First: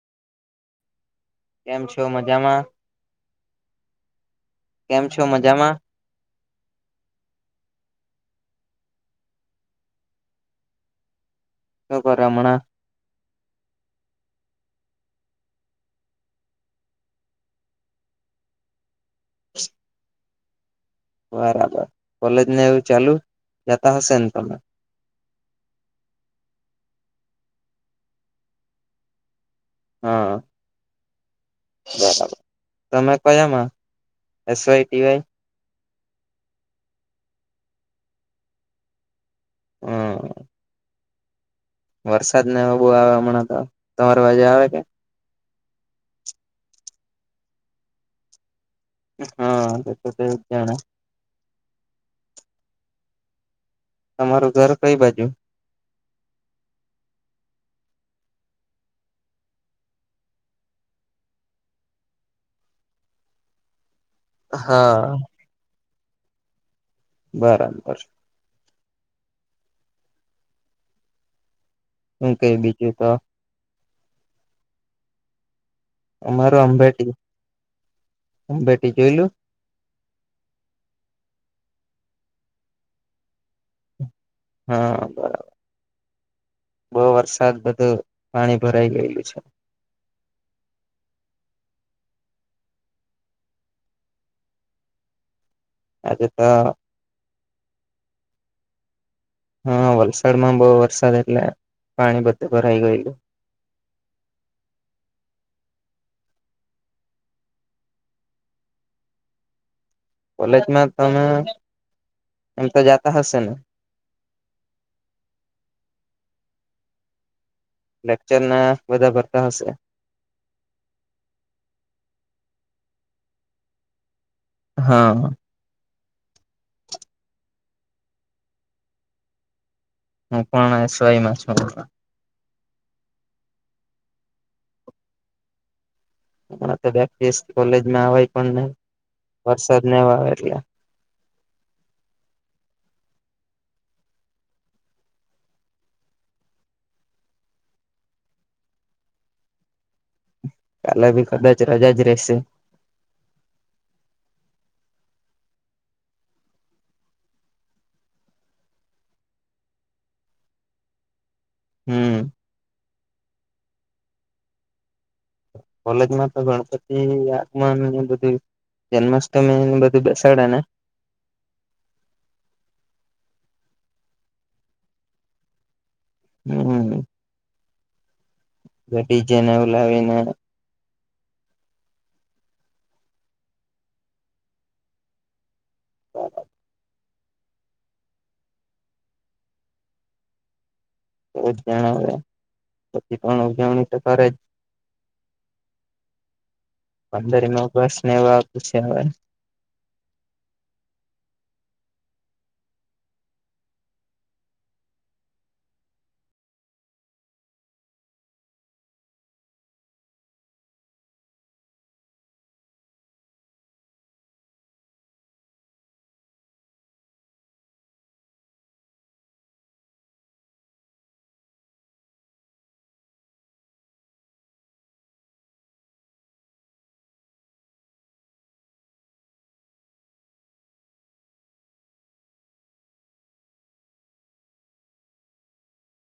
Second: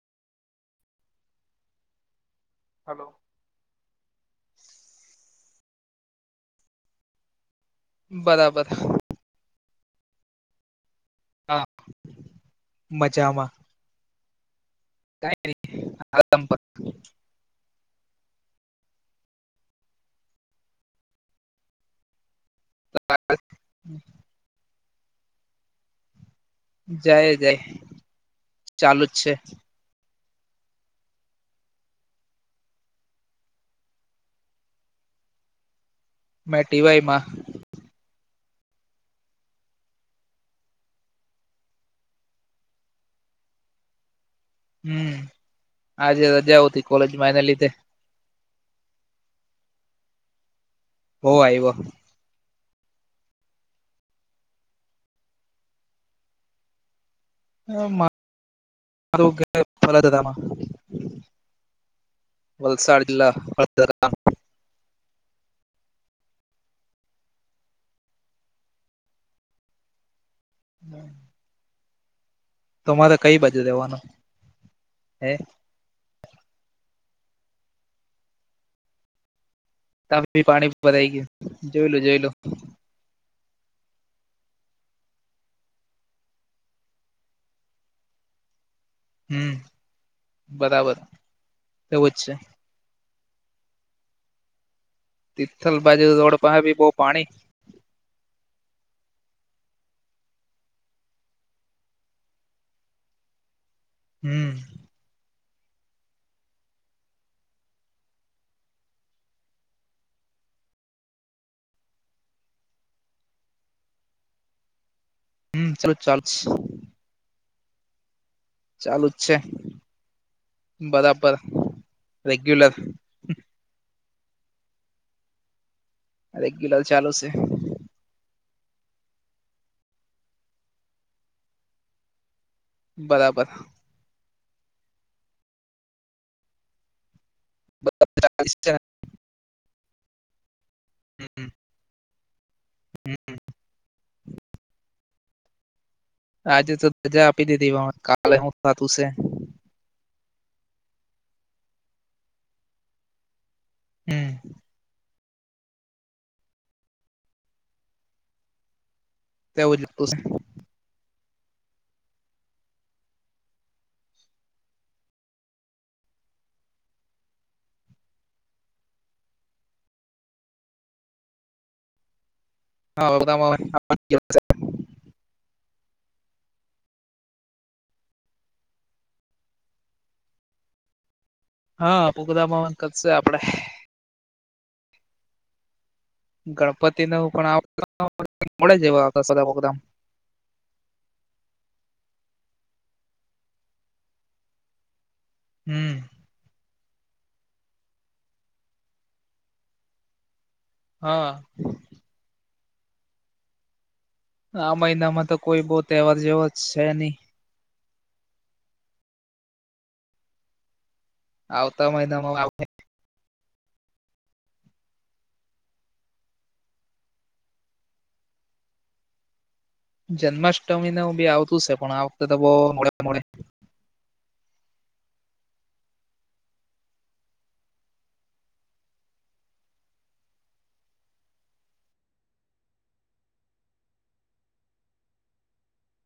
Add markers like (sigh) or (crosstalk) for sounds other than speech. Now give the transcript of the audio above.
કેમ છો મજામાં? હલો. કેમ છો મજામાં? બરાબર. હા. એ કરમણા. મજામાં. કઈ? (inaudible) (inaudible) બરાબર કોલેજ ને એવું ચાલુ જતા હશે ને તમે. જાય જાય ચાલુ જ છે. હા. બરાબર તમે કયામાં એસ વાય ટી વાય. મે ટીવાય માં. હ વરસાદ ના બો આવે અમણા તો તમાર વાજે આવે કે હમ આજે રજા ઉતી કોલેજ મા એના લીધે. હા એ તો તું જ જાણે. હો આયવો. તમારું ઘર કઈ બાજુ? (unintelligible) વલસાડ જિલ્લા હળદરા ગામ. હા. બરાબર. (inaudible) હું કેય બીજ? તો મારે કઈ બાજુ રેવાનું હે? અમાર અંબેટી અંબેટી જોઈલું. તા બી પાણી ભરાઈ ગયેયું જોયેલુ જોયેલુ. હા બરાબર. બઉ વરસાદ હતુ પાણી ભરાઈ ગયેલું. છે હમ બરાબર એવું જ છે. તિથલ બાજુ આજે રોડ તો પાહે બી બહુ પાણી. હા વલસાડ માં બહુ વરસાદ એટલે પાણી બધે ભરાઈ ગયેલું. હમ. કોલેજમાં તમે એમ તો જાતા હશે ને? હમ ચાલુ-ચાલુ જ છે. (unintelligible) ચાલુ બધા જ છે ભરતા હશે બરાબર રેગ્યુલર. હા. રેગ્યુલર ચાલુ શે. હું પણ એસ વાય માં છું. બરાબર. પાછો બે એક દિવસ કોલેજમાં આવય પણ વરસાદ ને એવો આવે એટલે. હમ-હમ. હમ હમ આજે તો રજા આપી દીધી પણ કાલે હું થાતું સે. કાલે ભી કદાચ રજા જ રહેશે. હમ. તેવું જ (unintelligible) હમ. કોલેજ માં તો ગણપતિ આગમન ને એ બધુય જન્માષ્ટમી ને બધું બેસાડે ને? (unintelligible) હમ. ને ડીજે ને બોલાવીને હા (unintelligible) કરશે આપડે. હા. ગણપતિનો પણ આ (unintelligible) બધા પ્રોગ્રામ. એજ જાણે અવે પછી પણ ઉજવણી તો કરેજ હમ. પંદરમી ઓગસ્ટ નેવુ આવતુ છે, હવે હ. આ મહિનામાં તો કોઈ બો તહેવાર જેવો છે ની આવતા મહિનામાં આવહે જન્માષ્ટમી ને એવું બી આવતું છે, પણ આ વખતે તો બો મોડે મોડે